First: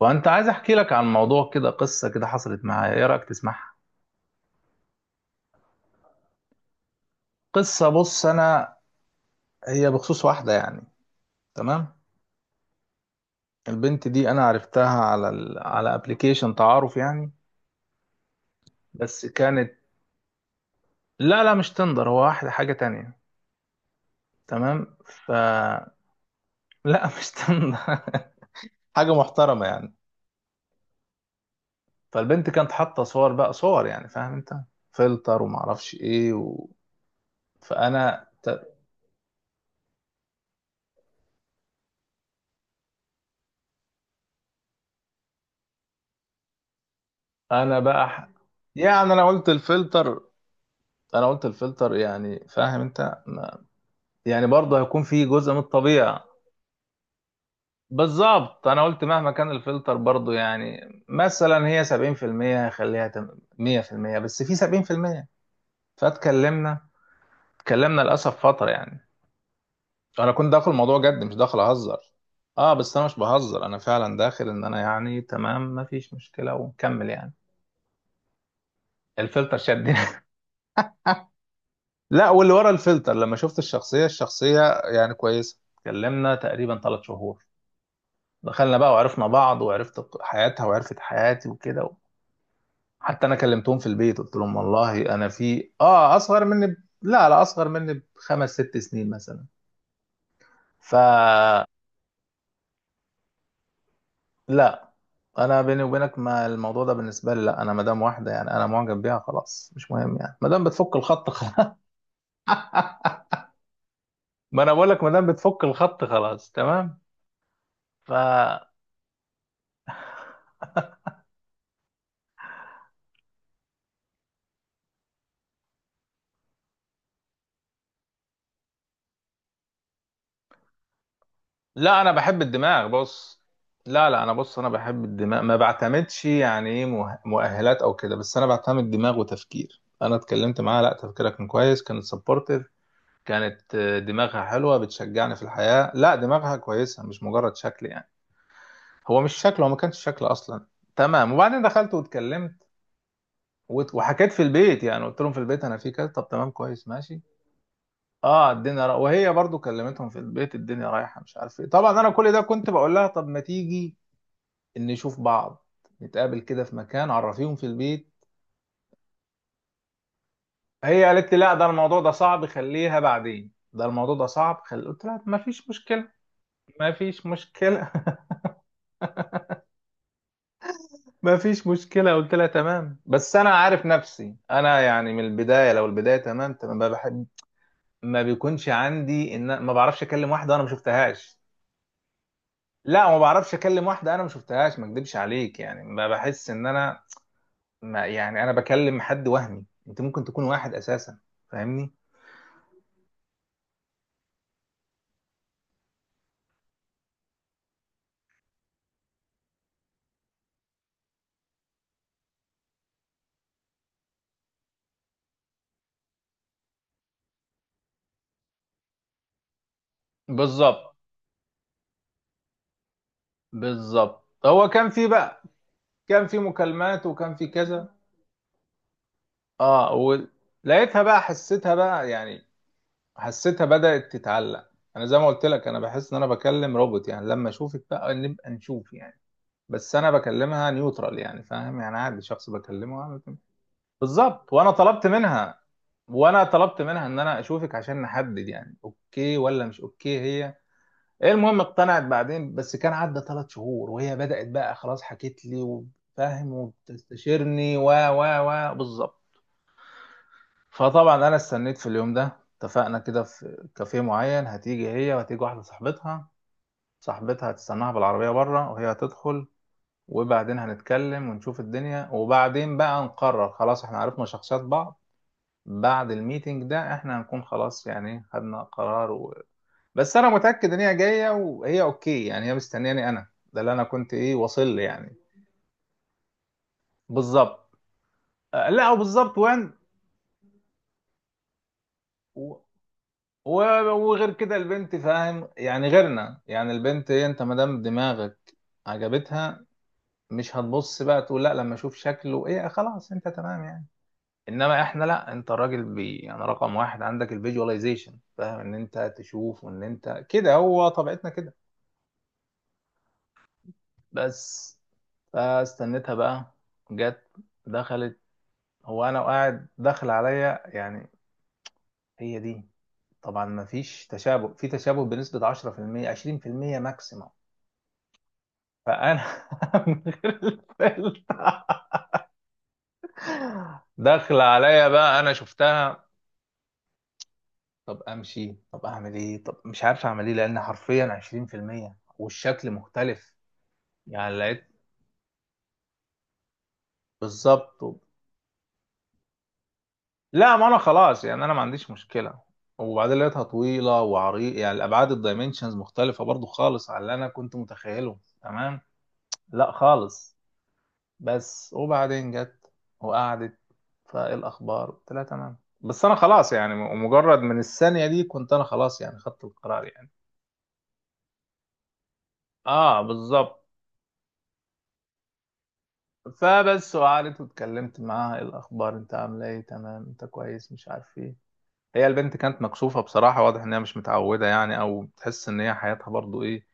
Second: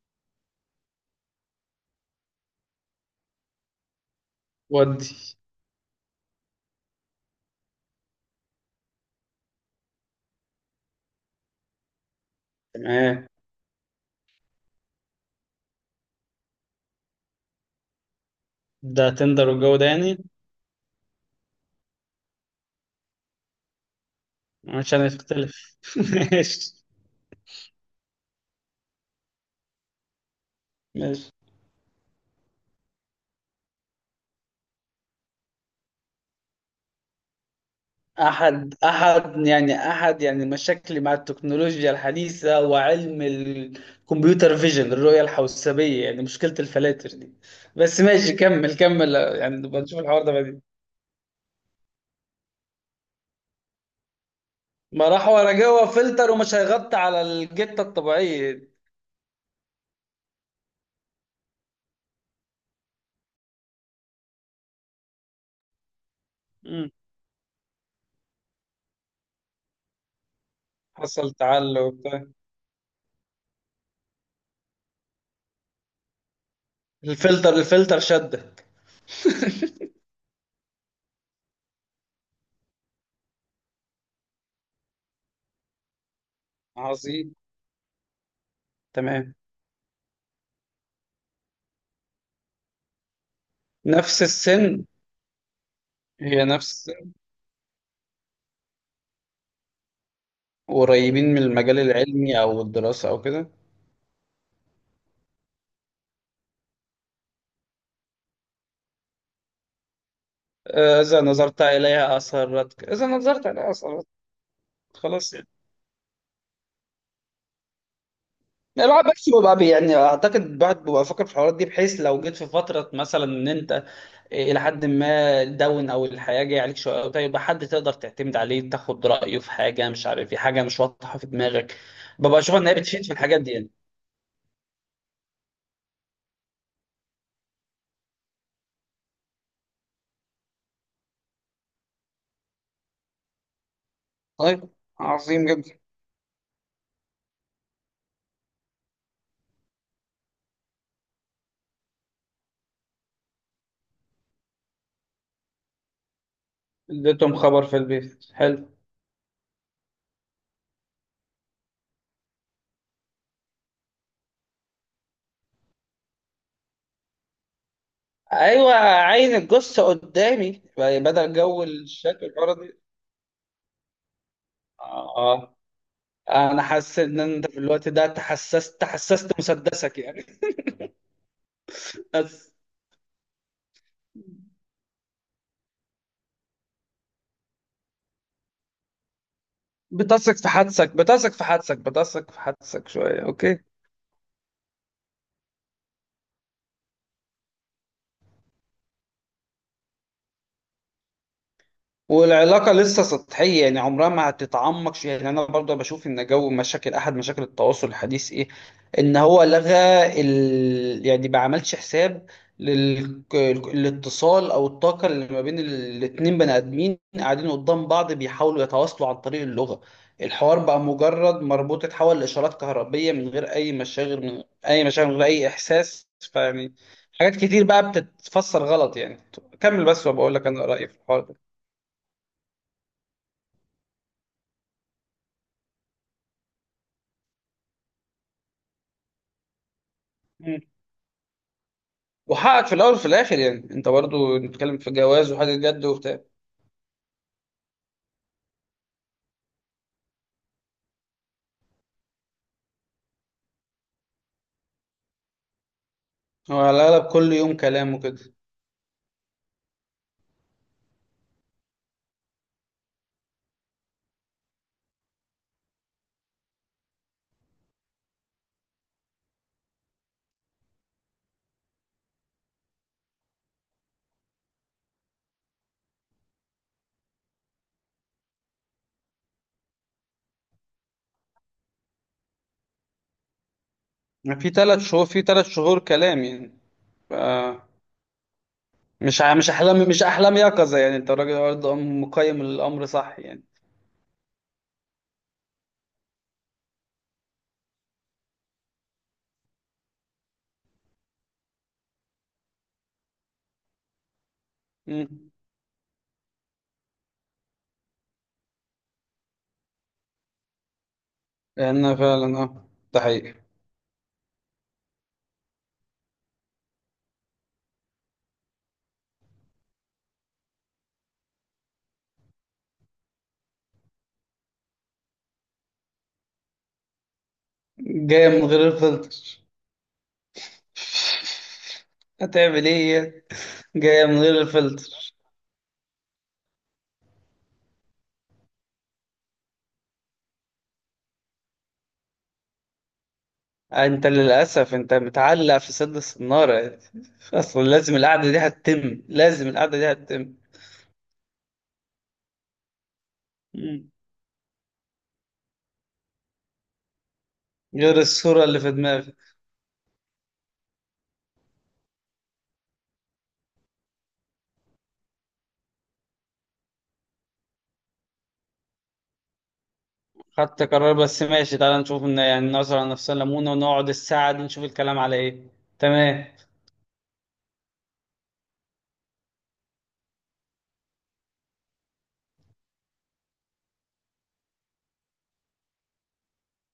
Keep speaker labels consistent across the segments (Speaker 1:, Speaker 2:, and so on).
Speaker 1: وانت عايز احكي لك عن موضوع كده، قصه كده حصلت معايا. ايه رايك تسمعها؟
Speaker 2: ودي،
Speaker 1: قصه. بص، انا هي بخصوص واحده يعني. تمام.
Speaker 2: تمام.
Speaker 1: البنت دي انا عرفتها على ابلكيشن تعارف يعني.
Speaker 2: ده
Speaker 1: بس
Speaker 2: تندر
Speaker 1: كانت.
Speaker 2: والجو ده يعني،
Speaker 1: لا لا، مش تندر، هو واحده حاجه تانية.
Speaker 2: مش
Speaker 1: تمام.
Speaker 2: هنختلف ماشي،
Speaker 1: لا مش تندر. حاجه محترمه يعني.
Speaker 2: ماشي.
Speaker 1: فالبنت كانت حاطه صور بقى، صور يعني، فاهم انت؟ فلتر وما اعرفش ايه فانا ت-
Speaker 2: أحد مشاكلي مع التكنولوجيا الحديثة وعلم الكمبيوتر فيجن، الرؤية الحوسبية، يعني مشكلة الفلاتر دي.
Speaker 1: انا
Speaker 2: بس
Speaker 1: بقى ح-
Speaker 2: ماشي، كمل
Speaker 1: يعني
Speaker 2: كمل
Speaker 1: انا قلت
Speaker 2: يعني نبقى نشوف
Speaker 1: الفلتر.
Speaker 2: الحوار ده بعدين.
Speaker 1: انا قلت الفلتر، يعني فاهم انت يعني برضه هيكون
Speaker 2: ما
Speaker 1: في
Speaker 2: راح ورا
Speaker 1: جزء من
Speaker 2: جوه
Speaker 1: الطبيعة.
Speaker 2: فلتر ومش هيغطي على الجتة
Speaker 1: بالظبط،
Speaker 2: الطبيعية.
Speaker 1: انا قلت مهما كان الفلتر برضه يعني، مثلا هي 70% 100%، بس في 70%. فاتكلمنا،
Speaker 2: مم.
Speaker 1: اتكلمنا للاسف فترة يعني. انا كنت داخل الموضوع جد،
Speaker 2: حصل
Speaker 1: مش داخل
Speaker 2: تعلق
Speaker 1: اهزر.
Speaker 2: وبتاع.
Speaker 1: اه بس انا مش بهزر، انا فعلا داخل ان انا يعني تمام، مفيش مشكلة ونكمل يعني.
Speaker 2: الفلتر شدك.
Speaker 1: الفلتر شدني لا، واللي ورا الفلتر لما شفت الشخصية، الشخصية يعني كويسة. اتكلمنا تقريبا ثلاث
Speaker 2: عظيم.
Speaker 1: شهور. دخلنا بقى وعرفنا
Speaker 2: تمام.
Speaker 1: بعض، وعرفت حياتها وعرفت حياتي وكده. حتى انا كلمتهم في البيت،
Speaker 2: نفس
Speaker 1: قلت لهم
Speaker 2: السن؟
Speaker 1: والله انا في اه اصغر
Speaker 2: هي
Speaker 1: مني
Speaker 2: نفس
Speaker 1: لا لا، اصغر مني بخمس ست سنين مثلا. ف
Speaker 2: قريبين من المجال العلمي أو الدراسة أو كده؟
Speaker 1: لا، انا بيني وبينك، ما الموضوع ده بالنسبه لي، لا انا مدام واحده يعني انا معجب بيها خلاص، مش مهم يعني، مادام بتفك
Speaker 2: آه، إذا
Speaker 1: الخط
Speaker 2: نظرت
Speaker 1: خلاص.
Speaker 2: إليها أثرتك،
Speaker 1: ما انا بقول لك مادام
Speaker 2: خلاص يعني.
Speaker 1: بتفك الخط خلاص، تمام. ف
Speaker 2: يعني الواحد بس بيبقى يعني أعتقد الواحد بيبقى فاكر في الحوارات دي، بحيث لو جيت في فترة مثلا إن أنت إلى حد ما داون أو الحياة جاية عليك شوية أو كده، يبقى حد تقدر تعتمد عليه تاخد رأيه في حاجة مش عارف، في حاجة مش واضحة في دماغك.
Speaker 1: لا، انا
Speaker 2: ببقى
Speaker 1: بحب
Speaker 2: أشوف إن هي
Speaker 1: الدماغ.
Speaker 2: بتفيد في الحاجات
Speaker 1: بص،
Speaker 2: دي يعني.
Speaker 1: لا لا، انا بص، انا بحب الدماغ، ما بعتمدش يعني ايه مؤهلات او كده، بس انا بعتمد دماغ وتفكير. انا اتكلمت معاها، لا تفكيرها كان كويس، كانت سبورتيف. كانت آه، دماغها
Speaker 2: طيب،
Speaker 1: حلوة، بتشجعني في
Speaker 2: عظيم جدا.
Speaker 1: الحياة، لا دماغها كويسة، مش مجرد شكل يعني. هو مش شكل، هو ما كانش شكل اصلا. تمام، وبعدين دخلت واتكلمت وحكيت في البيت، يعني قلت لهم في البيت انا في كذا. طب تمام كويس ماشي.
Speaker 2: اديتهم خبر في البيت،
Speaker 1: اه
Speaker 2: حلو.
Speaker 1: الدنيا وهي برضو كلمتهم في البيت، الدنيا رايحه مش عارف ايه. طبعا انا كل ده كنت بقول لها طب ما تيجي نشوف بعض، نتقابل كده في مكان، عرفيهم في البيت.
Speaker 2: ايوه، عين الجثه قدامي
Speaker 1: هي قالت
Speaker 2: بدل
Speaker 1: لي لا،
Speaker 2: جو
Speaker 1: ده الموضوع ده
Speaker 2: الشكل
Speaker 1: صعب،
Speaker 2: الارضي.
Speaker 1: خليها بعدين، ده الموضوع ده صعب قلت
Speaker 2: اه،
Speaker 1: لها ما
Speaker 2: آه.
Speaker 1: فيش مشكلة.
Speaker 2: انا
Speaker 1: ما
Speaker 2: حسيت ان
Speaker 1: فيش
Speaker 2: انت في الوقت
Speaker 1: مشكلة
Speaker 2: ده تحسست مسدسك يعني.
Speaker 1: ما فيش مشكلة. قلت لها
Speaker 2: بس
Speaker 1: تمام، بس أنا عارف نفسي أنا يعني من البداية، لو البداية تمام تمام، ما بحب، ما بيكونش عندي إن ما بعرفش أكلم
Speaker 2: بتثق في
Speaker 1: واحدة أنا ما
Speaker 2: حدسك بتثق
Speaker 1: شفتهاش.
Speaker 2: في حدسك بتثق في حدسك
Speaker 1: لا ما
Speaker 2: شويه،
Speaker 1: بعرفش
Speaker 2: اوكي.
Speaker 1: أكلم واحدة أنا ما شفتهاش، ما أكدبش عليك يعني، ما بحس إن أنا، ما يعني أنا بكلم حد وهمي، أنت ممكن تكون واحد أساسا، فاهمني؟
Speaker 2: والعلاقة لسه سطحية يعني عمرها ما هتتعمق يعني، أنا برضه بشوف إن جو مشاكل أحد مشاكل التواصل الحديث إيه. إن هو لغى يعني ما عملش حساب لل... الاتصال أو الطاقة اللي ما بين الاتنين بني آدمين قاعدين قدام بعض بيحاولوا يتواصلوا عن طريق اللغة. الحوار بقى
Speaker 1: بالظبط،
Speaker 2: مجرد مربوط، اتحول لإشارات كهربية من غير أي مشاغل،
Speaker 1: بالظبط. هو كان في
Speaker 2: من غير
Speaker 1: بقى،
Speaker 2: أي إحساس،
Speaker 1: كان في
Speaker 2: فيعني
Speaker 1: مكالمات وكان
Speaker 2: حاجات
Speaker 1: في
Speaker 2: كتير بقى
Speaker 1: كذا.
Speaker 2: بتتفسر غلط يعني. كمل
Speaker 1: اه
Speaker 2: بس، وبقول لك أنا رأيي في
Speaker 1: ولقيتها بقى،
Speaker 2: الحوار
Speaker 1: حسيتها بقى يعني، حسيتها بدأت تتعلق. انا زي ما قلت لك انا بحس ان انا بكلم روبوت، يعني لما اشوفك بقى نبقى نشوف يعني. بس انا
Speaker 2: ده.
Speaker 1: بكلمها نيوترال يعني، فاهم؟ يعني عادي شخص
Speaker 2: وحقك في الاول
Speaker 1: بكلمه
Speaker 2: وفي
Speaker 1: وأعمل كده.
Speaker 2: الاخر، يعني انت برضو
Speaker 1: بالظبط، وانا
Speaker 2: بتتكلم في
Speaker 1: طلبت
Speaker 2: جواز وحاجه
Speaker 1: منها،
Speaker 2: جد وبتاع.
Speaker 1: وانا طلبت منها ان انا اشوفك عشان نحدد يعني اوكي ولا مش اوكي. هي إيه، المهم اقتنعت بعدين، بس كان عدى ثلاث شهور وهي بدأت بقى خلاص حكيت لي وفاهم
Speaker 2: هو على الاغلب كل يوم
Speaker 1: وبتستشيرني و
Speaker 2: كلام
Speaker 1: و
Speaker 2: وكده
Speaker 1: و بالظبط. فطبعا انا استنيت في اليوم ده، اتفقنا كده في كافيه معين، هتيجي هي وهتيجي واحدة صاحبتها. صاحبتها هتستناها بالعربية بره، وهي هتدخل، وبعدين هنتكلم ونشوف الدنيا، وبعدين بقى نقرر خلاص احنا عرفنا شخصيات بعض. بعد الميتنج ده احنا هنكون خلاص يعني خدنا قرار. بس انا متاكد ان هي جايه وهي اوكي يعني، هي مستنياني انا، ده اللي انا كنت ايه
Speaker 2: يعني، في
Speaker 1: واصل
Speaker 2: ثلاث
Speaker 1: لي
Speaker 2: شهور
Speaker 1: يعني.
Speaker 2: في ثلاث شهور كلام يعني. ف
Speaker 1: بالظبط، آه، لا وبالظبط
Speaker 2: مش
Speaker 1: وين.
Speaker 2: احلام مش احلام يقظه يعني، انت راجل برضه مقيم
Speaker 1: و-
Speaker 2: الامر صح يعني.
Speaker 1: و- وغير كده البنت فاهم يعني، غيرنا يعني، البنت ايه، انت ما دام دماغك عجبتها، مش هتبص بقى تقول لا لما اشوف شكله ايه، خلاص انت تمام يعني. انما احنا
Speaker 2: امم
Speaker 1: لا، انت الراجل بي يعني رقم واحد عندك الفيجواليزيشن، فاهم، ان انت تشوف وان انت كده، هو طبيعتنا كده.
Speaker 2: لان فعلا، اه، ده حقيقي.
Speaker 1: بس، فاستنيتها بقى، جت، دخلت، هو انا وقاعد داخل عليا يعني، هي دي؟ طبعا ما فيش تشابه، في تشابه بنسبة 10%، 20% ماكسيموم.
Speaker 2: جايه من غير
Speaker 1: فانا
Speaker 2: الفلتر.
Speaker 1: من غير الفيلم.
Speaker 2: هتعمل ايه يعني؟ جايه من
Speaker 1: داخل
Speaker 2: غير
Speaker 1: عليا
Speaker 2: الفلتر.
Speaker 1: بقى انا شفتها، طب امشي، طب اعمل ايه، طب مش عارف اعمل ايه، لان حرفيا 20% والشكل مختلف.
Speaker 2: انت
Speaker 1: يعني لقيت
Speaker 2: للاسف انت متعلق في سد الصناره يعني. اصلا
Speaker 1: بالظبط
Speaker 2: لازم القعده دي هتتم لازم القعده دي هتتم
Speaker 1: لا ما انا خلاص يعني انا ما عنديش مشكلة. وبعدين لقيتها
Speaker 2: مم.
Speaker 1: طويلة وعريض يعني، الابعاد الدايمنشنز مختلفة برضو خالص على اللي انا كنت
Speaker 2: غير
Speaker 1: متخيله
Speaker 2: الصورة اللي في
Speaker 1: تمام.
Speaker 2: دماغي.
Speaker 1: لا خالص. بس وبعدين جت، وقعدت، فايه الاخبار، قلت لها تمام، بس انا خلاص يعني مجرد من الثانيه دي كنت انا خلاص يعني خدت القرار يعني.
Speaker 2: خدت قرار، بس ماشي تعالى نشوف، ان يعني نظرة على
Speaker 1: اه
Speaker 2: نفسنا ليمونة،
Speaker 1: بالظبط.
Speaker 2: ونقعد الساعة دي نشوف الكلام على ايه. تمام.
Speaker 1: فبس، وقعدت واتكلمت معاها، ايه الاخبار، انت عامله ايه، تمام انت كويس، مش عارف ايه. هي البنت كانت مكسوفه بصراحه، واضح ان هي مش متعوده يعني، او بتحس ان هي حياتها برضو ايه،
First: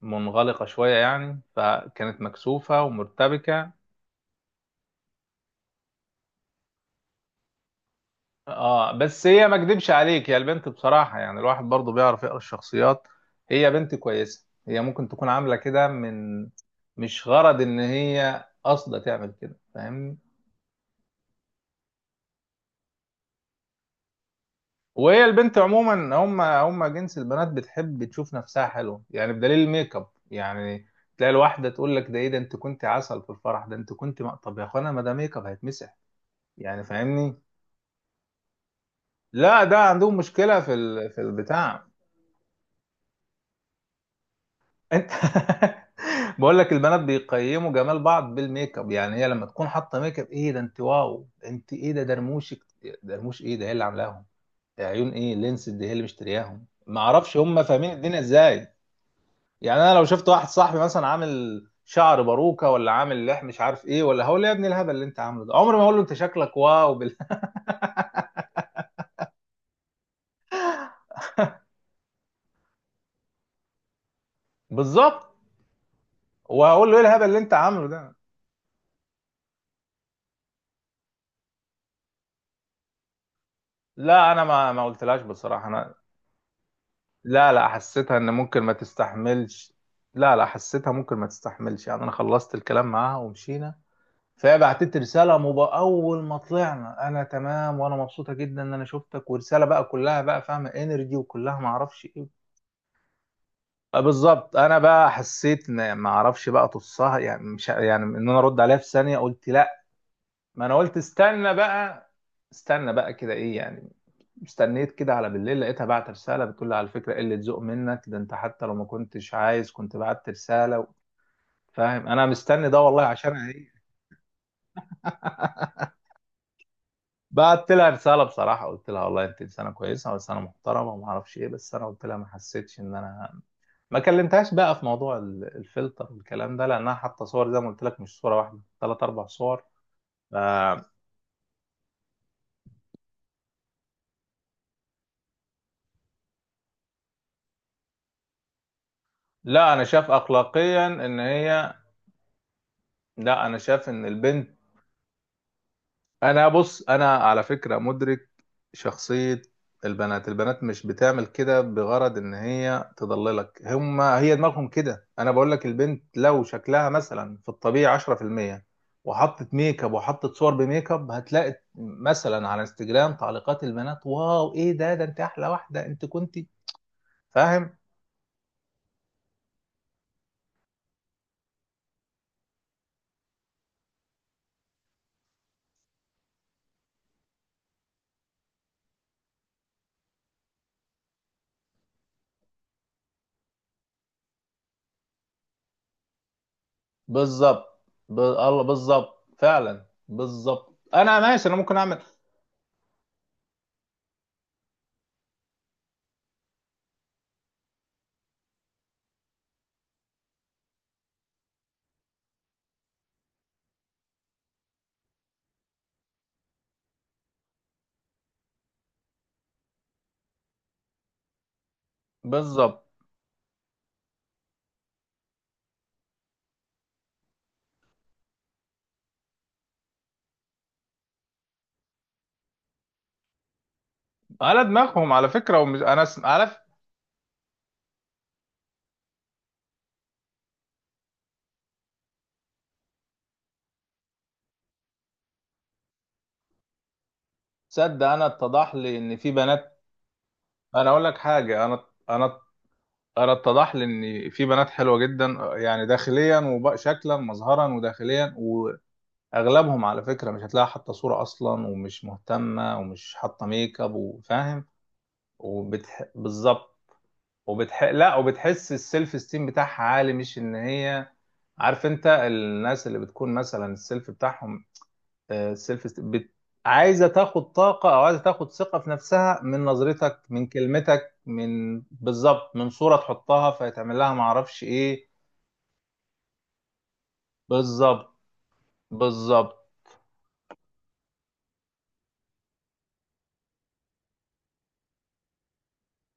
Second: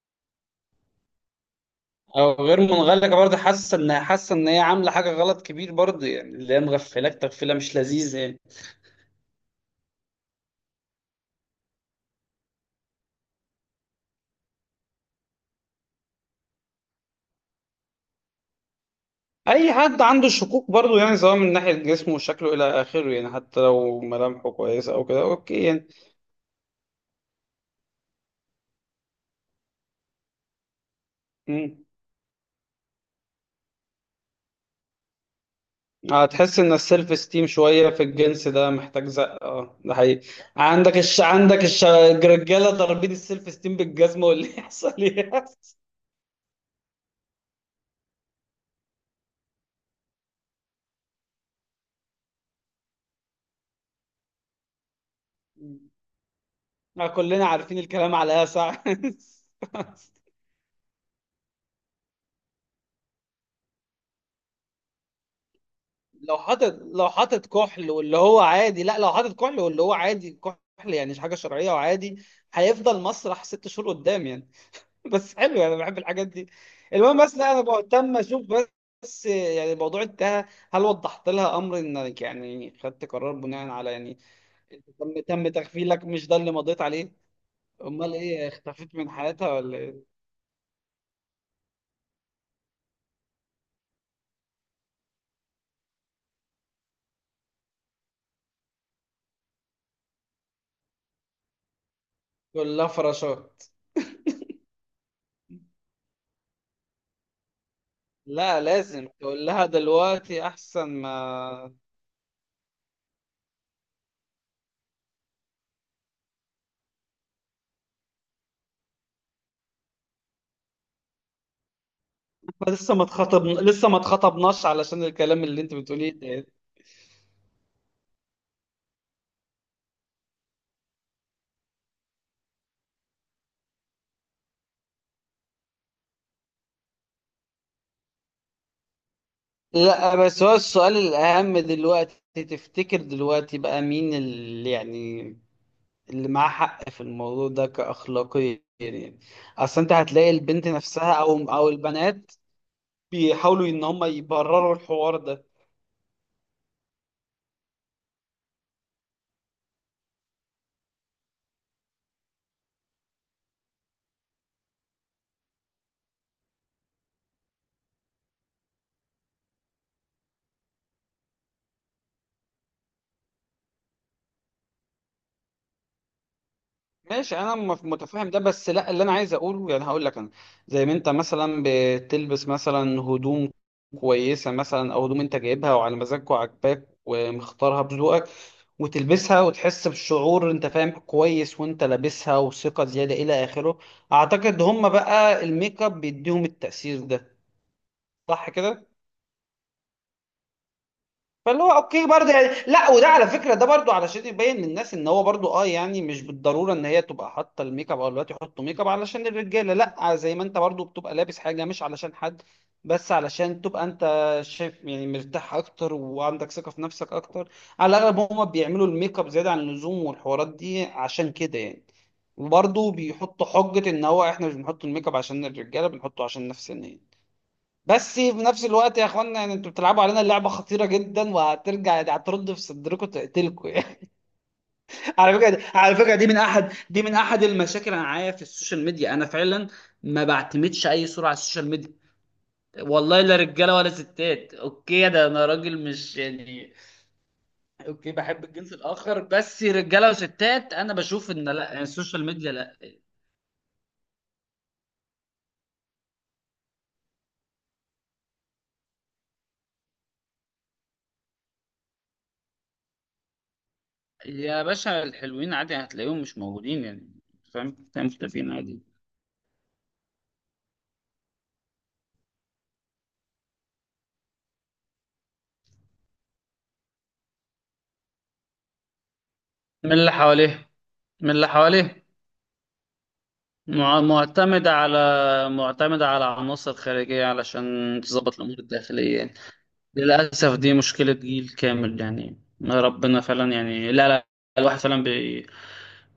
Speaker 1: منغلقه شويه يعني، فكانت
Speaker 2: او غير
Speaker 1: مكسوفه
Speaker 2: منغلقة برضه،
Speaker 1: ومرتبكه.
Speaker 2: حاسة ان هي عاملة حاجة غلط كبير برضه يعني، اللي هي مغفلاك تغفلة مش لذيذة يعني.
Speaker 1: اه بس هي ما اكدبش عليك، هي البنت بصراحة يعني، الواحد برضو بيعرف يقرا الشخصيات. هي بنت كويسة، هي ممكن تكون عاملة كده من، مش غرض ان هي قاصدة تعمل كده،
Speaker 2: اي حد
Speaker 1: فاهمني؟
Speaker 2: عنده شكوك برضه يعني، سواء من ناحية جسمه وشكله الى اخره يعني، حتى لو ملامحه كويسة او كده،
Speaker 1: وهي البنت
Speaker 2: اوكي يعني.
Speaker 1: عموما، هم جنس البنات بتحب تشوف نفسها حلوة يعني، بدليل الميك اب يعني. تلاقي الواحدة
Speaker 2: مم.
Speaker 1: تقول لك ده ايه ده، انت كنت عسل في الفرح ده، انت كنت طب يا اخوانا ما ده ميك اب هيتمسح،
Speaker 2: هتحس ان
Speaker 1: يعني
Speaker 2: السيلف
Speaker 1: فاهمني؟
Speaker 2: esteem شويه في الجنس ده محتاج زق،
Speaker 1: لا ده
Speaker 2: اه ده
Speaker 1: عندهم
Speaker 2: حقيقي.
Speaker 1: مشكلة في في البتاع.
Speaker 2: الرجاله ضاربين السيلف esteem بالجزمه، واللي يحصل
Speaker 1: انت
Speaker 2: يحصل.
Speaker 1: بقول لك البنات بيقيموا جمال بعض بالميك اب يعني، هي لما تكون حاطه ميك اب، ايه ده انت واو، انت ايه ده درموشك، درموش ايه ده، هي اللي عاملاهم، يا عيون ايه لينس دي، هي اللي مشترياهم، ما
Speaker 2: آه،
Speaker 1: اعرفش
Speaker 2: كلنا
Speaker 1: هم
Speaker 2: عارفين
Speaker 1: فاهمين
Speaker 2: الكلام
Speaker 1: الدنيا
Speaker 2: على ايه
Speaker 1: ازاي.
Speaker 2: ساعة
Speaker 1: يعني انا لو شفت واحد صاحبي مثلا عامل شعر باروكه، ولا عامل لح مش عارف ايه، ولا هقول له يا ابني الهبل اللي انت عامله ده، عمري ما هقول له انت
Speaker 2: لو
Speaker 1: شكلك
Speaker 2: حاطط
Speaker 1: واو
Speaker 2: لو حاطط كحل واللي هو عادي، لا لو حاطط كحل واللي هو عادي، كحل يعني، مش حاجه شرعيه وعادي. هيفضل مسرح 6 شهور قدام يعني.
Speaker 1: بالظبط،
Speaker 2: بس حلو، انا بحب الحاجات دي.
Speaker 1: وهقول له ايه
Speaker 2: المهم
Speaker 1: الهبل
Speaker 2: بس،
Speaker 1: اللي
Speaker 2: لا
Speaker 1: انت
Speaker 2: انا
Speaker 1: عامله ده.
Speaker 2: بهتم اشوف. بس يعني الموضوع انتهى. هل وضحت لها امر انك يعني خدت قرار، بناء على يعني
Speaker 1: لا انا ما
Speaker 2: تم
Speaker 1: قلتلهاش
Speaker 2: تم
Speaker 1: بصراحه انا.
Speaker 2: تغفيلك، مش ده اللي مضيت عليه؟
Speaker 1: لا لا،
Speaker 2: امال
Speaker 1: حسيتها ان
Speaker 2: ايه،
Speaker 1: ممكن ما
Speaker 2: اختفيت من حياتها
Speaker 1: تستحملش.
Speaker 2: ولا ايه؟
Speaker 1: لا لا، حسيتها ممكن ما تستحملش يعني. انا خلصت الكلام معاها ومشينا. فهي بعتت لي رساله اول ما طلعنا، انا تمام وانا مبسوطه جدا ان انا شفتك، ورساله بقى كلها بقى فاهمه انرجي وكلها ما اعرفش ايه.
Speaker 2: تقول لها فراشات.
Speaker 1: آه، بالظبط. انا بقى حسيت ان ما اعرفش بقى تصها يعني، مش يعني ان انا ارد
Speaker 2: لا،
Speaker 1: عليها في
Speaker 2: لازم
Speaker 1: ثانيه،
Speaker 2: تقول
Speaker 1: قلت
Speaker 2: لها
Speaker 1: لا،
Speaker 2: دلوقتي
Speaker 1: ما انا
Speaker 2: احسن،
Speaker 1: قلت
Speaker 2: ما
Speaker 1: استنى بقى، استنى بقى كده ايه يعني. استنيت كده على بالليل، لقيتها بعت رسالة بتقول لي على فكرة قلة ذوق منك، ده انت حتى لو ما كنتش عايز كنت بعت رسالة. فاهم انا مستني
Speaker 2: إحنا
Speaker 1: ده والله عشان هي.
Speaker 2: لسه ما اتخطبناش علشان الكلام اللي انت بتقوليه ده.
Speaker 1: بعت لها رسالة بصراحة، قلت لها والله انت انسانة كويسة وانسانة محترمة وما اعرفش ايه، بس انا قلت لها ما حسيتش ان انا. ما كلمتهاش بقى في موضوع الفلتر والكلام ده، لانها حاطة صور زي ما قلت لك، مش صورة واحدة، ثلاث اربع صور.
Speaker 2: لا،
Speaker 1: ف-
Speaker 2: بس هو السؤال الأهم دلوقتي، تفتكر دلوقتي بقى مين اللي يعني اللي معاه حق في الموضوع ده كأخلاقيا يعني؟
Speaker 1: لا
Speaker 2: اصل
Speaker 1: انا
Speaker 2: انت
Speaker 1: شايف
Speaker 2: هتلاقي البنت
Speaker 1: اخلاقيا
Speaker 2: نفسها
Speaker 1: ان
Speaker 2: او
Speaker 1: هي.
Speaker 2: البنات
Speaker 1: لا انا
Speaker 2: بيحاولوا ان
Speaker 1: شايف
Speaker 2: هم
Speaker 1: ان البنت،
Speaker 2: يبرروا الحوار ده.
Speaker 1: انا بص انا على فكرة مدرك شخصية البنات. البنات مش بتعمل كده بغرض ان هي تضللك، هم هي دماغهم كده. انا بقول لك البنت لو شكلها مثلا في الطبيعي 10%، وحطت ميك اب، وحطت صور بميك اب، هتلاقي مثلا على انستجرام تعليقات البنات، واو ايه ده، ده انت احلى واحدة، انت كنتي
Speaker 2: ماشي، انا
Speaker 1: فاهم.
Speaker 2: متفهم ده، بس لا اللي انا عايز اقوله يعني، هقول لك انا. زي ما انت مثلا بتلبس مثلا هدوم كويسه مثلا، او هدوم انت جايبها وعلى مزاجك وعاجباك ومختارها بذوقك، وتلبسها وتحس بالشعور، انت فاهم كويس وانت لابسها وثقه زياده الى اخره، اعتقد هم بقى الميك اب بيديهم التأثير ده.
Speaker 1: بالظبط
Speaker 2: صح
Speaker 1: الله،
Speaker 2: كده.
Speaker 1: بالظبط فعلا بالظبط، انا ماشي، انا
Speaker 2: فاللي هو
Speaker 1: ممكن اعمل
Speaker 2: اوكي برضه يعني، لا وده على فكره ده برضه علشان يبين للناس ان هو برضه، اه يعني مش بالضروره ان هي تبقى حاطه الميك اب، او الوقت يحطوا ميك اب علشان الرجاله، لا، زي ما انت برضه بتبقى لابس حاجه مش علشان حد، بس علشان تبقى انت شايف يعني مرتاح اكتر وعندك ثقه في نفسك اكتر. على الاغلب هما بيعملوا الميك اب زياده عن اللزوم والحوارات دي عشان كده يعني.
Speaker 1: بالظبط
Speaker 2: وبرضه بيحطوا حجه ان هو احنا مش بنحط الميك اب عشان الرجاله، بنحطه عشان نفسنا يعني. بس في نفس الوقت يا اخوانا يعني، انتوا بتلعبوا علينا لعبه خطيره جدا، وهترجع يعني هترد في صدركم تقتلكم يعني.
Speaker 1: على دماغهم. على
Speaker 2: على فكره
Speaker 1: فكرة
Speaker 2: دي
Speaker 1: ومش
Speaker 2: على
Speaker 1: انا
Speaker 2: فكره دي
Speaker 1: على.
Speaker 2: من احد المشاكل انا معايا في السوشيال ميديا، انا فعلا ما بعتمدش اي صوره على السوشيال ميديا، والله، لا رجاله ولا ستات، اوكي ده انا راجل، مش يعني
Speaker 1: تصدق
Speaker 2: اوكي
Speaker 1: انا
Speaker 2: بحب الجنس
Speaker 1: اتضح لي ان
Speaker 2: الاخر،
Speaker 1: في
Speaker 2: بس
Speaker 1: بنات،
Speaker 2: رجاله وستات
Speaker 1: انا
Speaker 2: انا
Speaker 1: اقول لك
Speaker 2: بشوف ان لا،
Speaker 1: حاجه
Speaker 2: يعني
Speaker 1: انا،
Speaker 2: السوشيال
Speaker 1: انا
Speaker 2: ميديا لا.
Speaker 1: انا اتضح لي ان في بنات حلوه جدا، يعني داخليا وشكلا مظهرا وداخليا. واغلبهم على فكره مش هتلاقي حاطه صوره اصلا، ومش مهتمه، ومش حاطه ميك اب،
Speaker 2: يا
Speaker 1: وفاهم.
Speaker 2: باشا، الحلوين عادي هتلاقيهم مش
Speaker 1: بالظبط.
Speaker 2: موجودين يعني. فاهم؟
Speaker 1: لا،
Speaker 2: مختفيين
Speaker 1: وبتحس
Speaker 2: عادي.
Speaker 1: السيلف استيم بتاعها عالي، مش ان هي. عارف انت الناس اللي بتكون مثلا السيلف بتاعهم، سيلف بت... عايزه تاخد طاقه، او عايزه تاخد ثقه في نفسها، من
Speaker 2: من اللي
Speaker 1: نظرتك، من
Speaker 2: حواليه
Speaker 1: كلمتك،
Speaker 2: من اللي
Speaker 1: من
Speaker 2: حواليه
Speaker 1: بالظبط، من صوره تحطها فيتعمل لها ما اعرفش
Speaker 2: معتمدة
Speaker 1: ايه.
Speaker 2: على معتمدة على عناصر خارجية علشان
Speaker 1: بالظبط،
Speaker 2: تظبط الأمور الداخلية يعني.
Speaker 1: بالظبط.
Speaker 2: للأسف دي مشكلة جيل كامل يعني. ربنا فعلا يعني، لا لا، الواحد فعلا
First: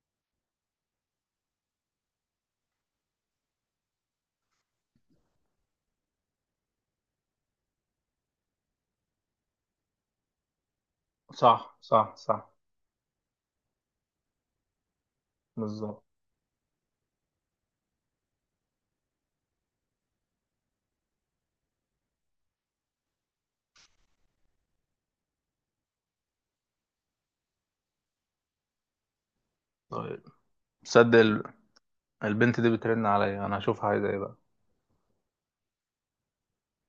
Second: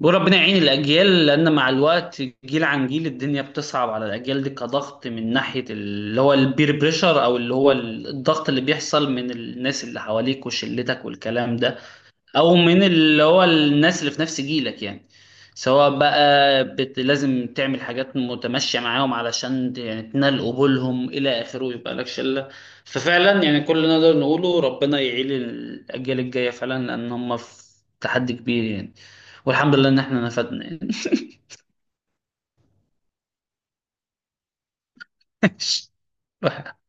Speaker 2: بيقول ربنا يعين الأجيال، لأن مع الوقت جيل عن جيل الدنيا بتصعب على الأجيال دي، كضغط من ناحية اللي هو البير بريشر، أو اللي هو الضغط اللي بيحصل من الناس اللي حواليك وشلتك والكلام
Speaker 1: صح
Speaker 2: ده،
Speaker 1: صح صح.
Speaker 2: او من اللي هو الناس اللي في نفس جيلك يعني، سواء
Speaker 1: بالظبط.
Speaker 2: بقى لازم تعمل حاجات متمشية معاهم علشان يعني تنال قبولهم إلى آخره، ويبقى لك شلة. ففعلا يعني كل اللي نقدر نقوله ربنا يعيل الأجيال الجاية فعلا، لأن هم في تحدي كبير يعني. والحمد لله إن إحنا
Speaker 1: طيب.
Speaker 2: نفدنا يعني.
Speaker 1: صدق ال- البنت دي بترن عليا، انا هشوفها عايزه ايه بقى.